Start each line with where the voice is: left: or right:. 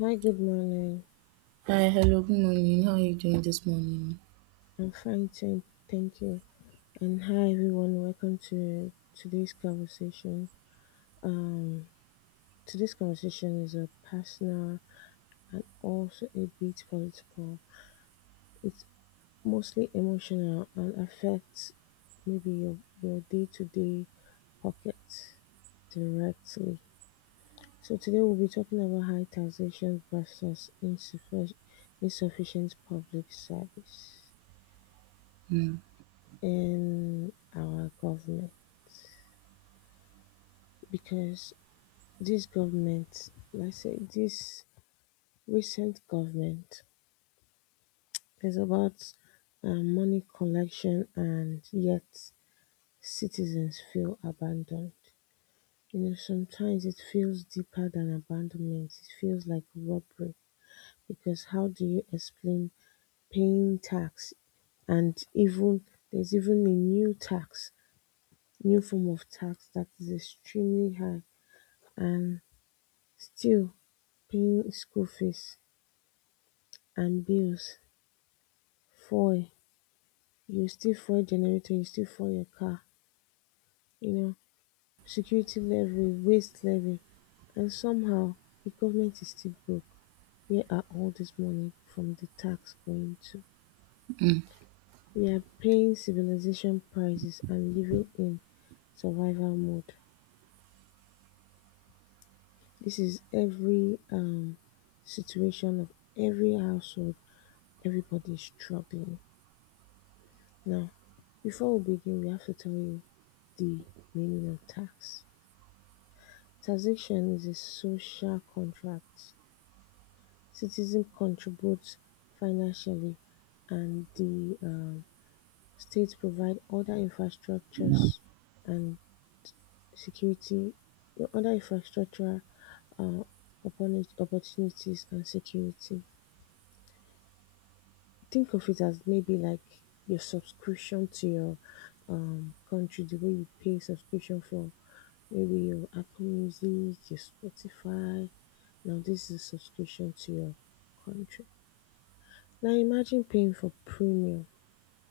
left: Hi, good morning.
right: Hi, hello, good morning. How are you doing this morning?
left: I'm fine, thank you. And hi, everyone. Welcome to today's conversation. Um, Today's conversation is a personal and also a bit political. It's mostly emotional and affects maybe your day to day pocket directly. So today we'll be talking about high taxation versus insufficient public service
right: Mm,
left: in our government, because this government, let's say this recent government, is about money collection, and yet citizens feel abandoned. You know, sometimes it feels deeper than abandonment, it feels like robbery, because how do you explain paying tax, and even there's even a new tax, new form of tax that is extremely high, and still paying school fees and bills, fuel, you still fuel generator, you still fuel your car, you know, security levy, waste levy, and somehow the government is still broke. Where are all this money from the tax going to?
right: mm.
left: We are paying civilization prices and living in survival mode. This is every situation of every household. Everybody is struggling. Now, before we begin, we have to tell you the meaning of tax. Taxation is a social contract. Citizens contribute financially, and the state provides other infrastructures and security, other infrastructure, uh, opportunities and security. Think of it as maybe like your subscription to your country, the way you pay subscription for maybe your Apple Music, your Spotify. Now this is subscription to your country. Now imagine paying for premium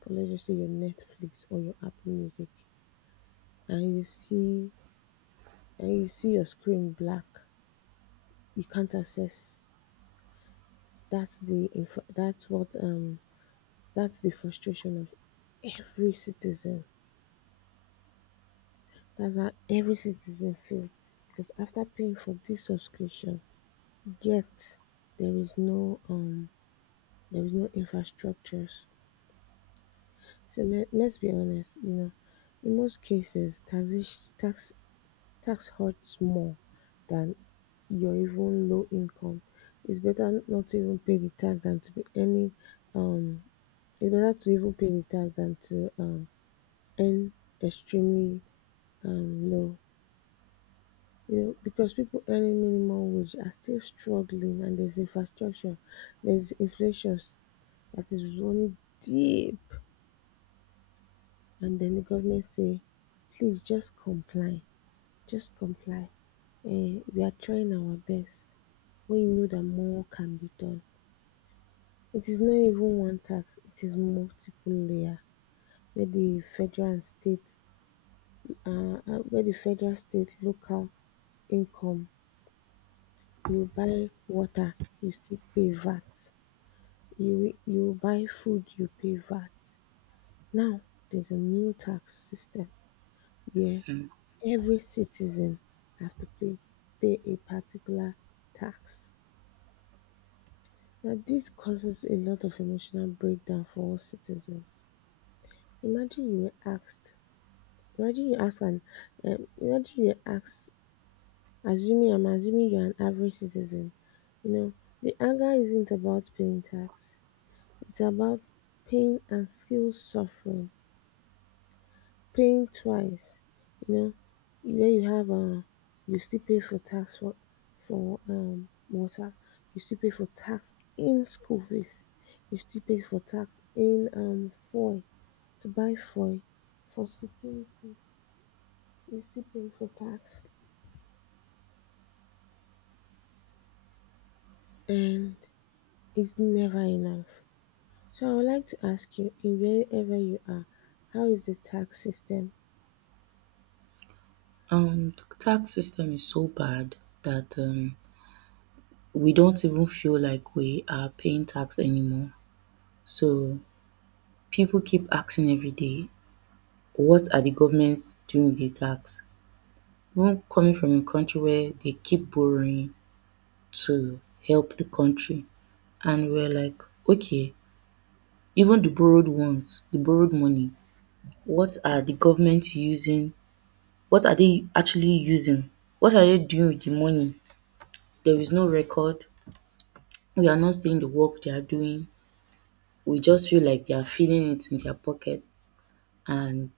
left: for, let's just say, your Netflix or your Apple Music, and you see and you see your screen black. You can't access. That's the inf- that's what um that's the frustration of every citizen. That's how every citizen feels. Because after paying for this subscription, yet there is no um there is no infrastructures. So let's be honest, you know, in most cases, tax hurts more than your even low income. It's better not to even pay the tax than to pay any, um, it's better to even pay the tax than to earn extremely low. You know, because people earning minimum wage are still struggling, and there's infrastructure, there's inflation that is running deep. And then the government say, please just comply, just comply. We are trying our best, when you know that more can be done. It is not even one tax, it is multiple layer, where the federal and state um where the federal, state, local income. You buy water, you still pay VAT. You buy food, you pay VAT. Now there's a new tax system where every citizen have to pay a particular tax. Now this causes a lot of emotional breakdown for us citizens. Imagine you were asked, imagine you ask an, imagine you ask, assuming, I'm assuming you're an average citizen, you know, the anger isn't about paying tax; it's about paying and still suffering, paying twice, you know, where you still pay for tax for water, you still pay for tax in school fees, you still pay for tax in fuel, to buy fuel, for security, you still pay for tax, and it's never enough. So I would like to ask you, in wherever you are, how is the tax system?
right: The tax system is so bad that we don't even feel like we are paying tax anymore. So people keep asking every day, what are the governments doing with the tax? Even coming from a country where they keep borrowing to help the country, and we're like, okay, even the borrowed ones, the borrowed money, what are the government using? What are they actually using? What are they doing with the money? There is no record. We are not seeing the work they are doing. We just feel like they are feeling it in their pocket and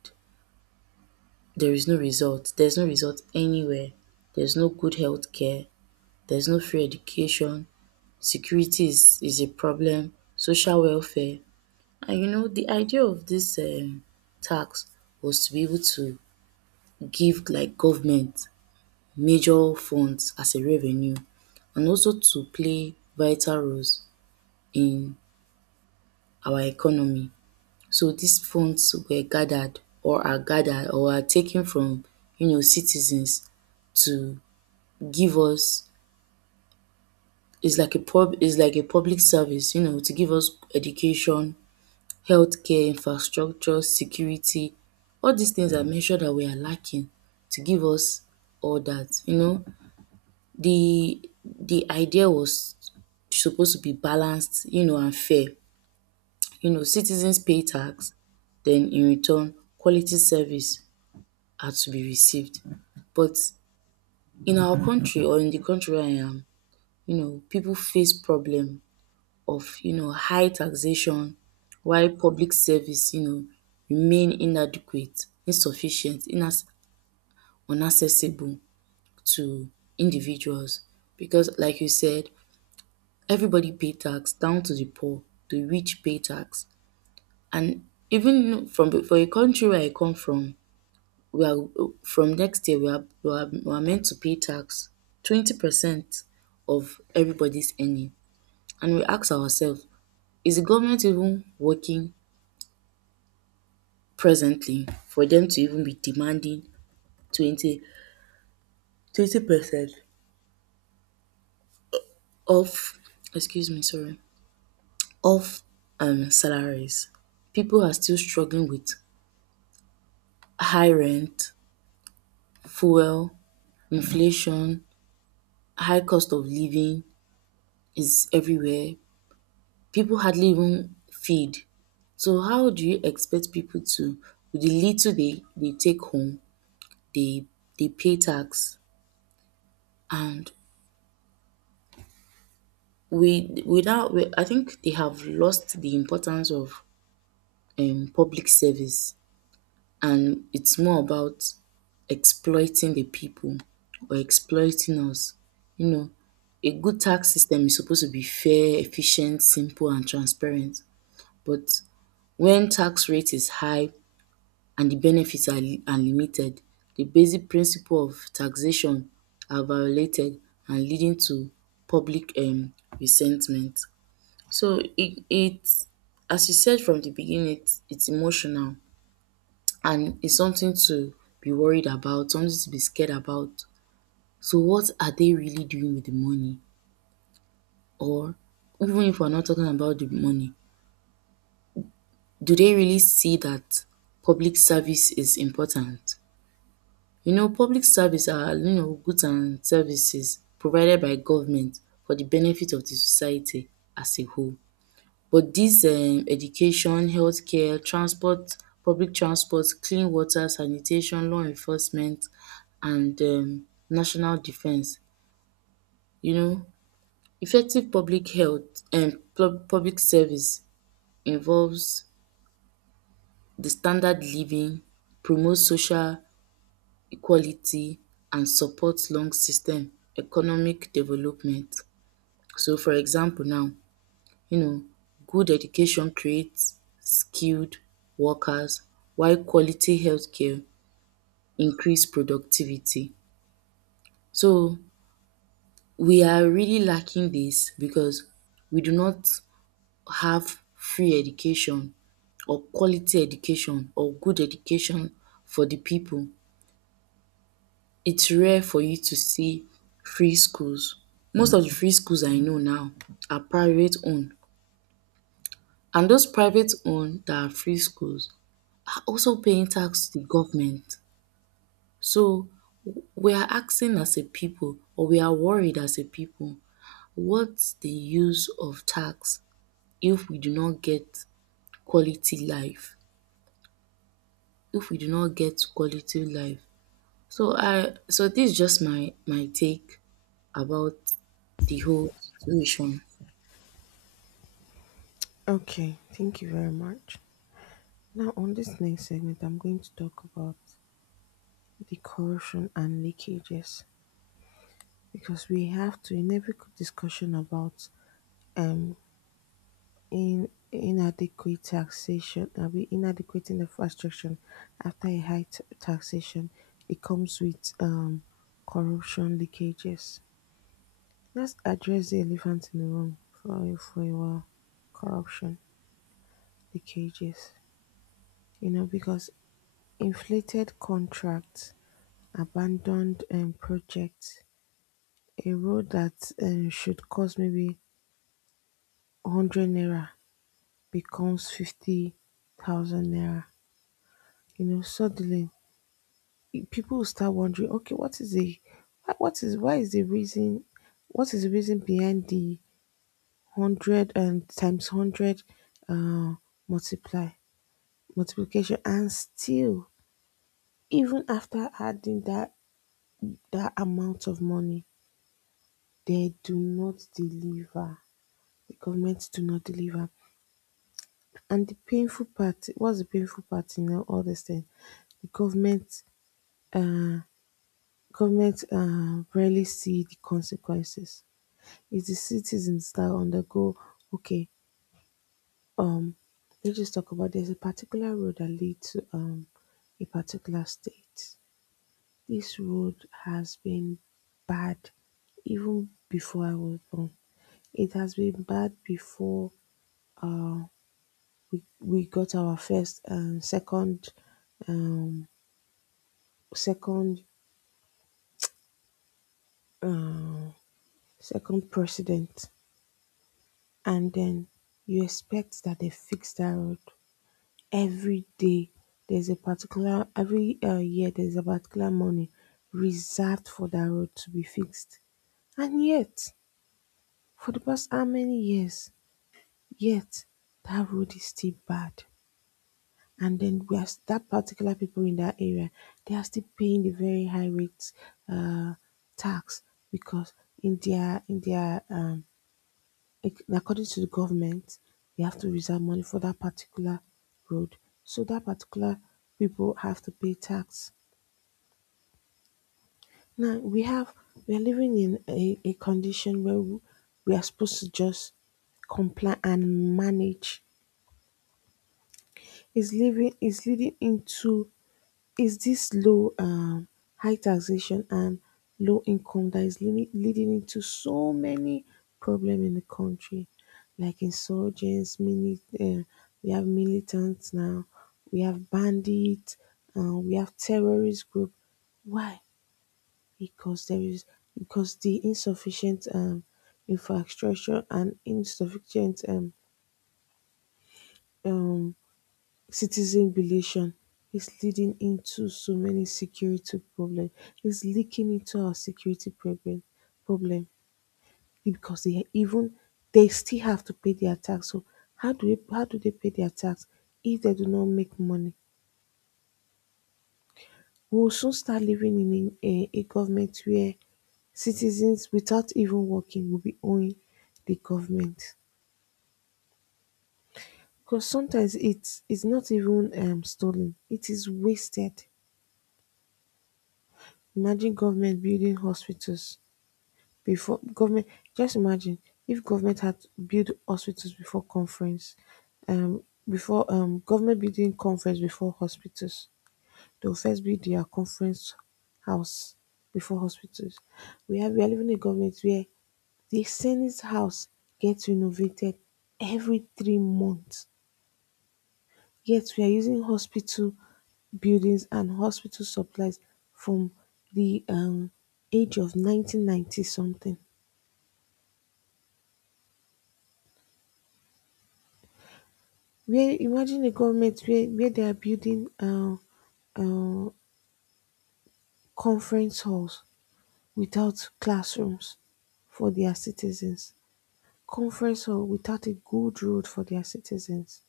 right: there is no result. There's no result anywhere. There's no good health care. There's no free education. Security is a problem. Social welfare. And you know, the idea of this tax was to be able to give like government major funds as a revenue and also to play vital roles in our economy. So these funds were gathered or are taken from you know citizens to give us it's like a public service, you know, to give us education, healthcare, infrastructure, security. All these things I mentioned that we are lacking to give us all that, you know. The idea was supposed to be balanced, you know, and fair. You know, citizens pay tax, then in return, quality service are to be received. But in our country or in the country where I am, you know, people face problem of, you know, high taxation while public service, you know, remain inadequate, insufficient, inas unaccessible to individuals. Because like you said, everybody pay tax down to the poor, the rich pay tax and even from for a country where I come from we are from next year we are meant to pay tax 20% of everybody's earning. And we ask ourselves, is the government even working presently for them to even be demanding twenty twenty percent of, excuse me, sorry, of salaries. People are still struggling with high rent, fuel, inflation, high cost of living is everywhere. People hardly even feed. So how do you expect people to, with the little they take home, they they pay tax, and we without we, I think they have lost the importance of public service. And it's more about exploiting the people or exploiting us. You know, a good tax system is supposed to be fair, efficient, simple, and transparent. But when tax rate is high and the benefits are are limited, the basic principle of taxation are violated and leading to public resentment. So it, as you said from the beginning, it's emotional and it's something to be worried about, something to be scared about. So what are they really doing with the money? Or even if we're not talking about the money, do they really see that public service is important? You know, public service are, you know, goods and services provided by government for the benefit of the society as a whole. But this education, healthcare, transport, public transport, clean water, sanitation, law enforcement and national defense. You know, effective public health and public service involves the standard living, promote social equality and support long system economic development. So for example now, you know, good education creates skilled workers while quality healthcare increase productivity. So we are really lacking this because we do not have free education or quality education or good education for the people. It's rare for you to see free schools. Most of the free schools I know now are private owned, and those private owned that are free schools are also paying tax to the government. So we are asking as a people, or we are worried as a people, what's the use of tax if we do not get quality life? If we do not get quality life. So I so this is just my take about the whole situation.
left: Okay, thank you very much. Now, on this next segment, I'm going to talk about the corrosion and leakages, because we have to, in every discussion about um in inadequate taxation, we inadequate infrastructure after a high taxation, it comes with corruption leakages. Let's address the elephant in the room for a while. Corruption, leakages, you know, because inflated contracts, abandoned projects, a road that should cost maybe 100 naira becomes 50,000 naira. You know, suddenly people will start wondering, okay, what is the, wha- what is, why is the reason, what is the reason behind the 100 and times 100, uh, multiply, multiplication? And still, even after adding that amount of money, they do not deliver. The government do not deliver. And the painful part, what's the painful part in all this thing? The government, uh, government uh, rarely see the consequences. It's the citizens that undergo. Okay, um, let's just talk about, there's a particular road that leads to a particular state. This road has been bad even before I was born. It has been bad before, uh, we got our first and um, second uh, second president, and then you expect that they fix that road. Every day, there's a particular every year there's a particular money reserved for that road to be fixed, and yet, for the past how many years, yet that road is still bad. And then that particular people in that area, they are still paying the very high rates, uh, tax, because in their, according to the government, they have to reserve money for that particular road. So that particular people have to pay tax. Now we have, we are living in a condition where we are supposed to just comply and manage. Is living is leading into Is this low, high taxation and low income that is leading into so many problems in the country, like insurgents, we have militants now, we have bandits, we have terrorist group. Why? Because there is because the insufficient infrastructure and insufficient um, citizen belation is leading into so many security problem. It's leaking into our security problem, because they still have to pay their tax. So how do they pay their tax if they do not make money? We will soon start living in a government where citizens without even working will be owing the government. Because sometimes it's not even stolen, it is wasted. Imagine government building hospitals before government, just imagine if government had built hospitals before conference, um before government building conference before hospitals, they will first build their conference house before hospitals. We are living in a government where the senate house gets renovated every 3 months, yet we are using hospital buildings and hospital supplies from the age of 1990 something, where, imagine a government where they are building uh conference halls without classrooms for their citizens, conference hall without a good road for their citizens,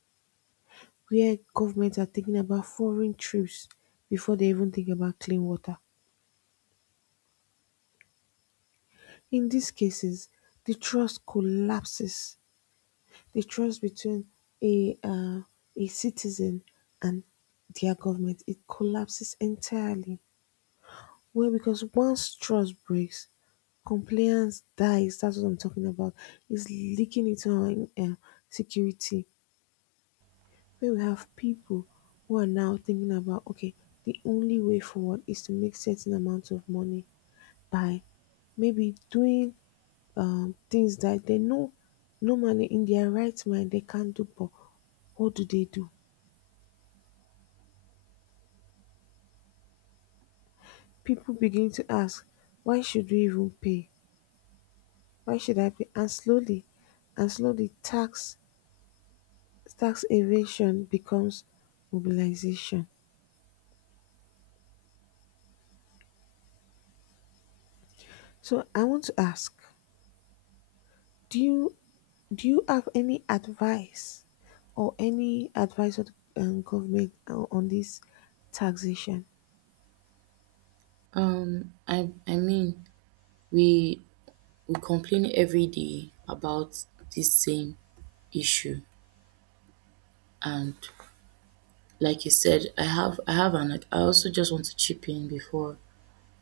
left: where governments are thinking about foreign trips before they even think about clean water. In these cases, the trust collapses. The trust between a uh, a citizen and their government, it collapses entirely. Well, because once trust breaks, compliance dies. That's what I'm talking about. It's leaking into our security, where we have people who are now thinking about, okay, the only way forward is to make certain amount of money by maybe doing things that they know, normally in their right mind, they can't do, but what do they do? People begin to ask, why should we even pay? Why should I pay? And slowly, tax evasion becomes mobilization. So I want to ask, do you do you have any advice of the government on this taxation?
right: I mean we we complain every day about this same issue. And like you said, I have an like, I also just want to chip in before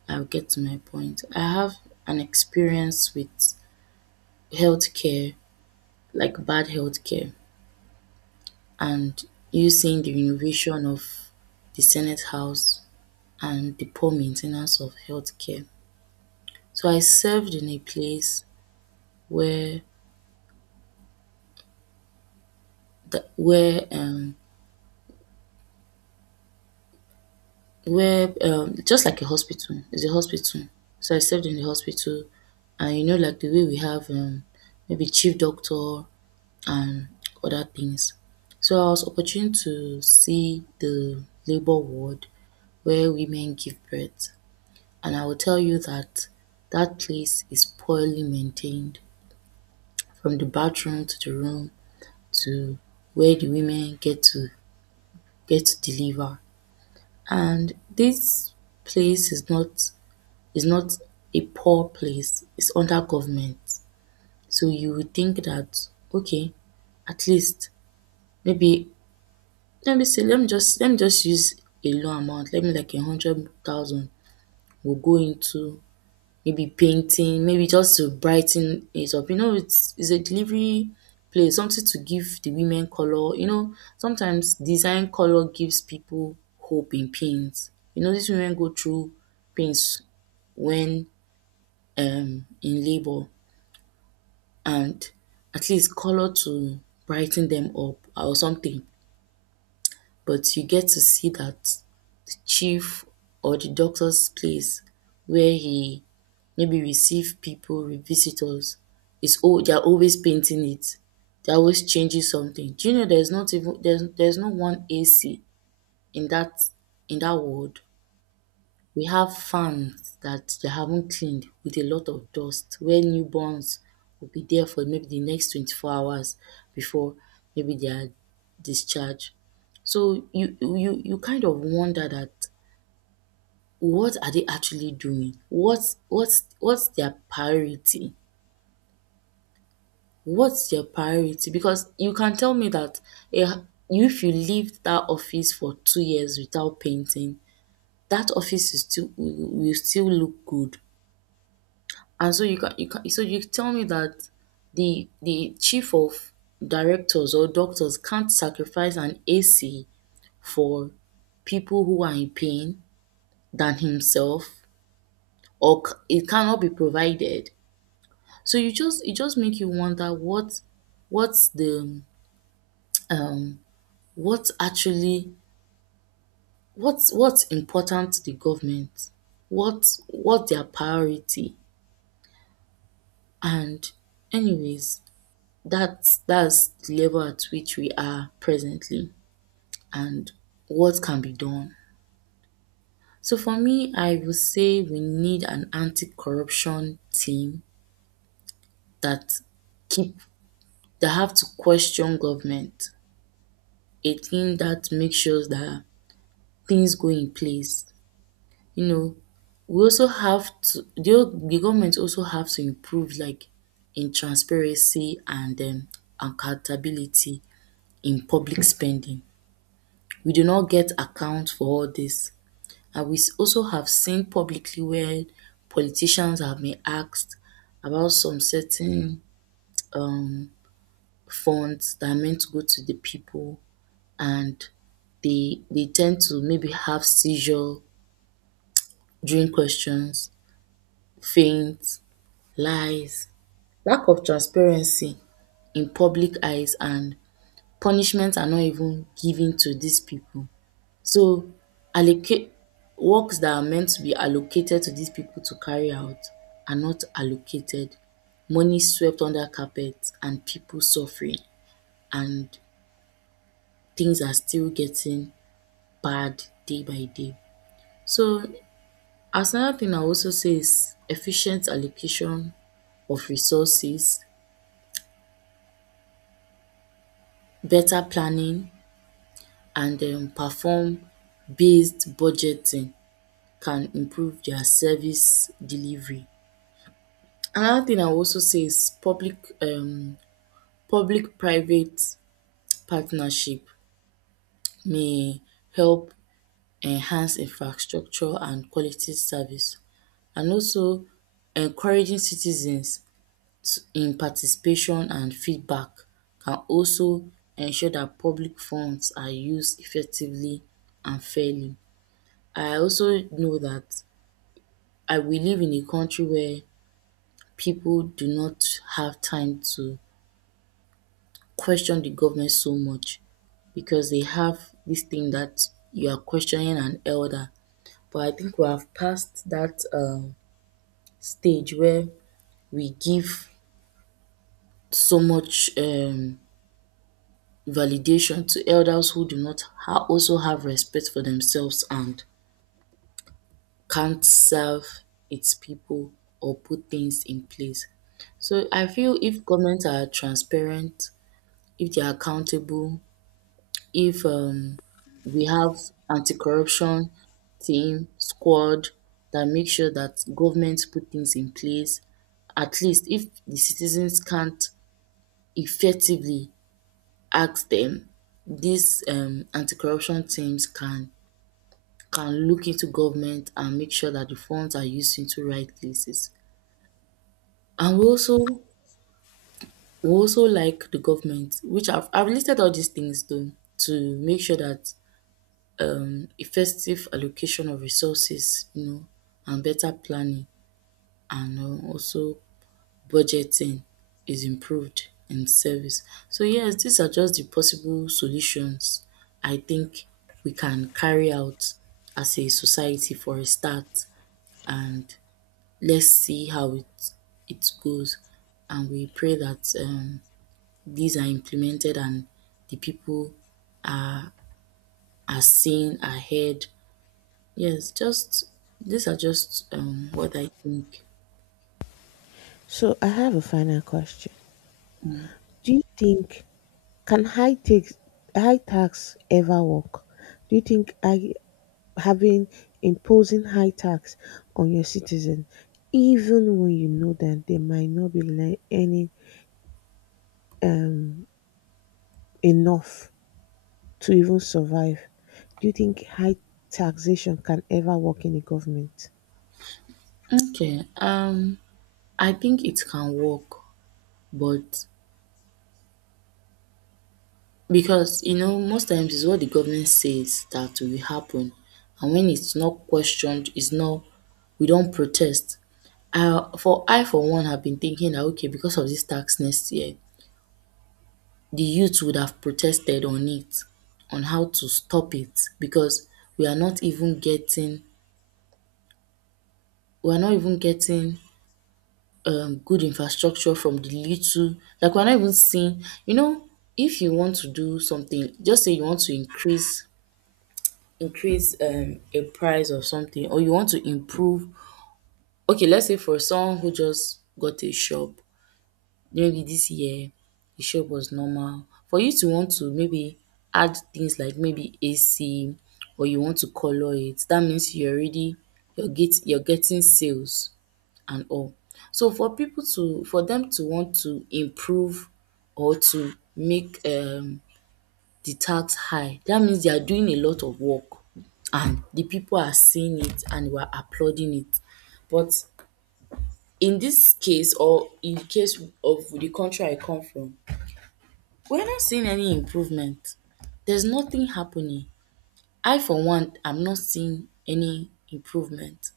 right: I get to my point. I have an experience with healthcare, like bad healthcare, and you seeing the renovation of the Senate House and the poor maintenance of healthcare. So I served in a place where the where just like a hospital. It's a hospital. So I served in the hospital and you know like the way we have maybe chief doctor and other things, so I was opportune to see the labour ward where women give birth. And I will tell you that that place is poorly maintained, from the bathroom to the room to where the women get to deliver. And this place is not a poor place, it's under government. So you would think that, okay, at least maybe, let me just use a low amount, let me like a hundred thousand will go into maybe painting, maybe just to brighten it up. You know, it's a delivery place, something to give the women color. You know, sometimes design color gives people hope in pains. You know, these women go through pains when in labor, and at least color to brighten them up or something. But you get to see that chief or the doctor's place where he maybe receive people, with visitors, it's all they're always painting it. They're always changing something. Do you know there's not even there's no one AC in that in that ward. We have fans that they haven't cleaned with a lot of dust where newborns will be there for maybe the next 24 hours before maybe they are discharged. So you kind of wonder that, what are they actually doing? What's their priority? What's their priority? Because you can tell me that a, h- if you leave that office for 2 years without painting, that office is will still look good. And so you can so you tell me that the chief of directors or doctors can't sacrifice an AC for people who are in pain than himself, or it cannot be provided. So you just it just make you wonder what what's the um what actually what's important to the government, what their priority. And anyways, that's the level at which we are presently, and what can be done. So for me I would say we need an anti corruption team that keep that have to question government. A team that makes sure that things go in place. You know, we also have to, the government also have to improve like in transparency and accountability in public spending. We do not get account for all this, and we also have seen publicly where politicians have been asked about some certain um funds that are meant to go to the people, and they tend to maybe have seizure during questions, feints, lies, lack of transparency in public eyes, and punishments are not even given to these people. So allocate works that are meant to be allocated to these people to carry out are not allocated. Money swept under carpet and people suffering, and things are still getting bad day by day. So as another thing I also say is efficient allocation of resources, better planning and perform based budgeting can improve their service delivery. Another thing I will also say is public private partnership may help enhance infrastructure and quality service, and also encouraging citizens to in participation and feedback can also ensure that public funds are used effectively and fairly. I also know that I we live in a country where people do not have time to question the government so much because they have this thing that you are questioning an elder. But I think we have passed that stage where we give so much validation to elders who do not also have respect for themselves and can't serve its people or put things in place. So I feel if governments are transparent, if they are accountable, if we have anti-corruption team squad that make sure that governments put things in place, at least if the citizens can't effectively ask them, these anti-corruption teams can look into government and make sure that the funds are used into right places. And we also like the government, which I've listed all these things though, to make sure that effective allocation of resources, you know, and better planning and also budgeting is improved in service. So yes, these are just the possible solutions I think we can carry out as a society for a start, and let's see how it goes, and we pray that these are implemented and the people are seen, are heard. Yes, just these are just what I think.
left: So I have a final question. Do you think Can high tax, ever work? Do you think, I having imposing high tax on your citizen, even when you know that they might not be earning um, enough to even survive? Do you think high taxation can ever work in the government?
right: Okay. I think it can work, but because you know most times it's what the government says that will happen, and when it's not questioned, it's not, we don't protest. I for one have been thinking that okay, because of this tax next year the youth would have protested on it, on how to stop it because we are not even getting we are not even getting good infrastructure. From the little, like we're not even seeing, you know, if you want to do something, just say you want to increase a price of something, or you want to improve. Okay, let's say for someone who just got a shop maybe this year, the shop was normal, for you to want to maybe add things like maybe AC or you want to colour it, that means you're already you're getting sales and all. So for people to for them to want to improve or to make the tax high, that means they are doing a lot of work and the people are seeing it and we are applauding it. But in this case, or in case of the country I come from, we're not seeing any improvement. There's nothing happening. I, for one, am not seeing any improvement.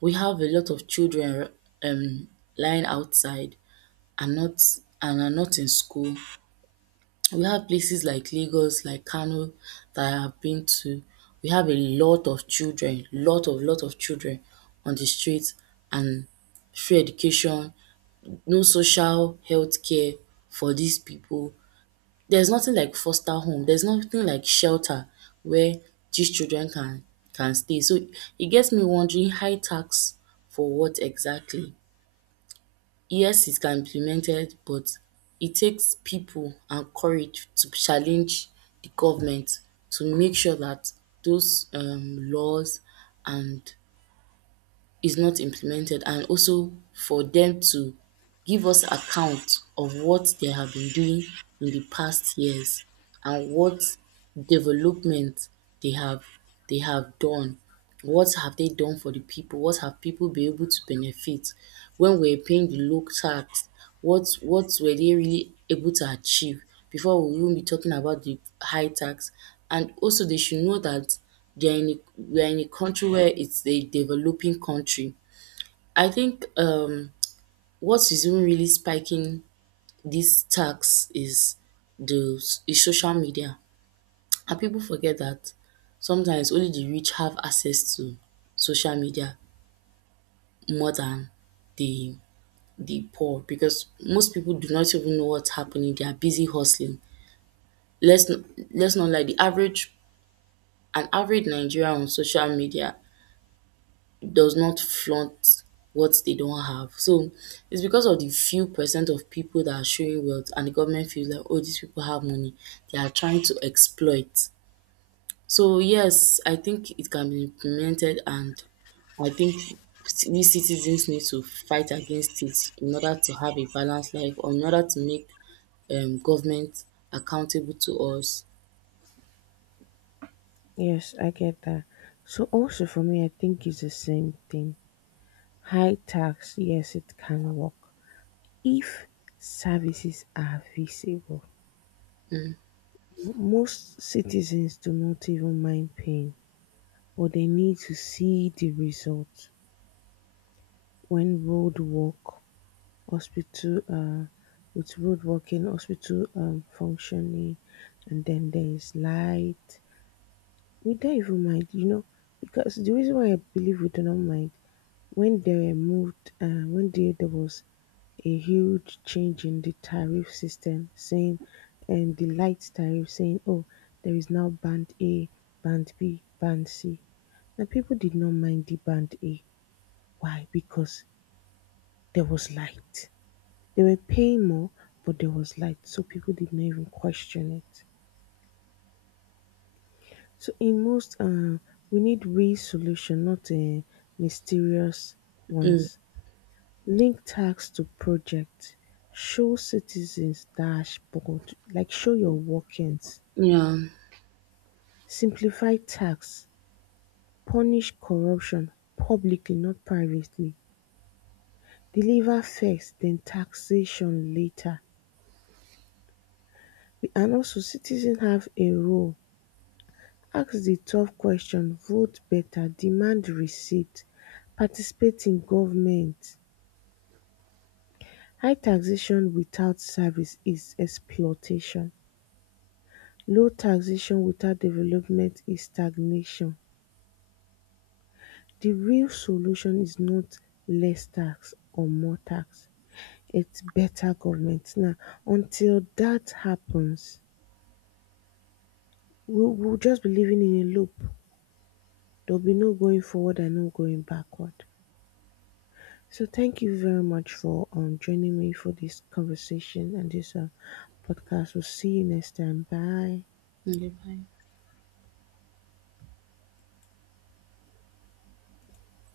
right: We have a lot of children, um, lying outside and not and are not in school. We have places like Lagos, like Kano, that I have been to. We have a lot of children, lot of children on the streets, and free education, no social health care for these people. There's nothing like foster home, there's nothing like shelter where these children can stay. So it gets me wondering, high tax for what exactly? Yes, it can be implemented, but it takes people and courage to challenge the government to make sure that those laws and is not implemented, and also for them to give us account of what they have been doing in the past years and what development they have they have done. What have they done for the people? What have people been able to benefit? When we're paying the low tax, what were they really able to achieve before we even be talking about the high tax? And also they should know that they're in a we are in a country where it's a developing country. I think what is even really spiking this tax is the is social media. And people forget that sometimes only the rich have access to social media, more than the the poor, because most people do not even know what's happening, they are busy hustling. let's n- let's not lie, the average an average Nigerian on social media does not flaunt what they don't have. So it's because of the few percent of people that are showing wealth and the government feels like, oh, these people have money. They are trying to exploit. So yes, I think it can be implemented, and I think we citizens need to fight against it in order to have a balanced life, or in order to make government accountable to us.
left: Yes, I get that. So also for me, I think it's the same thing. High tax, yes, it can work if services are visible. Most citizens do not even mind paying, but they need to see the result, when road work, hospital, with road working, hospital functioning, and then there is light. We don't even mind, you know, because the reason why I believe we do not mind, when when there was a huge change in the tariff system, saying, and the light tariff saying, oh, there is now band A, band B, band C. And people did not mind the band A. Why? Because there was light. They were paying more, but there was light, so people did not even question it. So we need real solution, not mysterious ones. Link tax to project. Show citizens dashboard, like show your workings.
right: Yeah.
left: Simplify tax. Punish corruption publicly, not privately. Deliver first, then taxation later. And also, citizens have a role. Ask the tough question, vote better, demand receipt, participate in government. High taxation without service is exploitation; low taxation without development is stagnation. The real solution is not less tax or more tax, it's better government. Now, until that happens, we'll just be living in a loop. There'll be no going forward and no going backward. So thank you very much for joining me for this conversation and this podcast. We'll see you next time. Bye.
right: Okay, bye.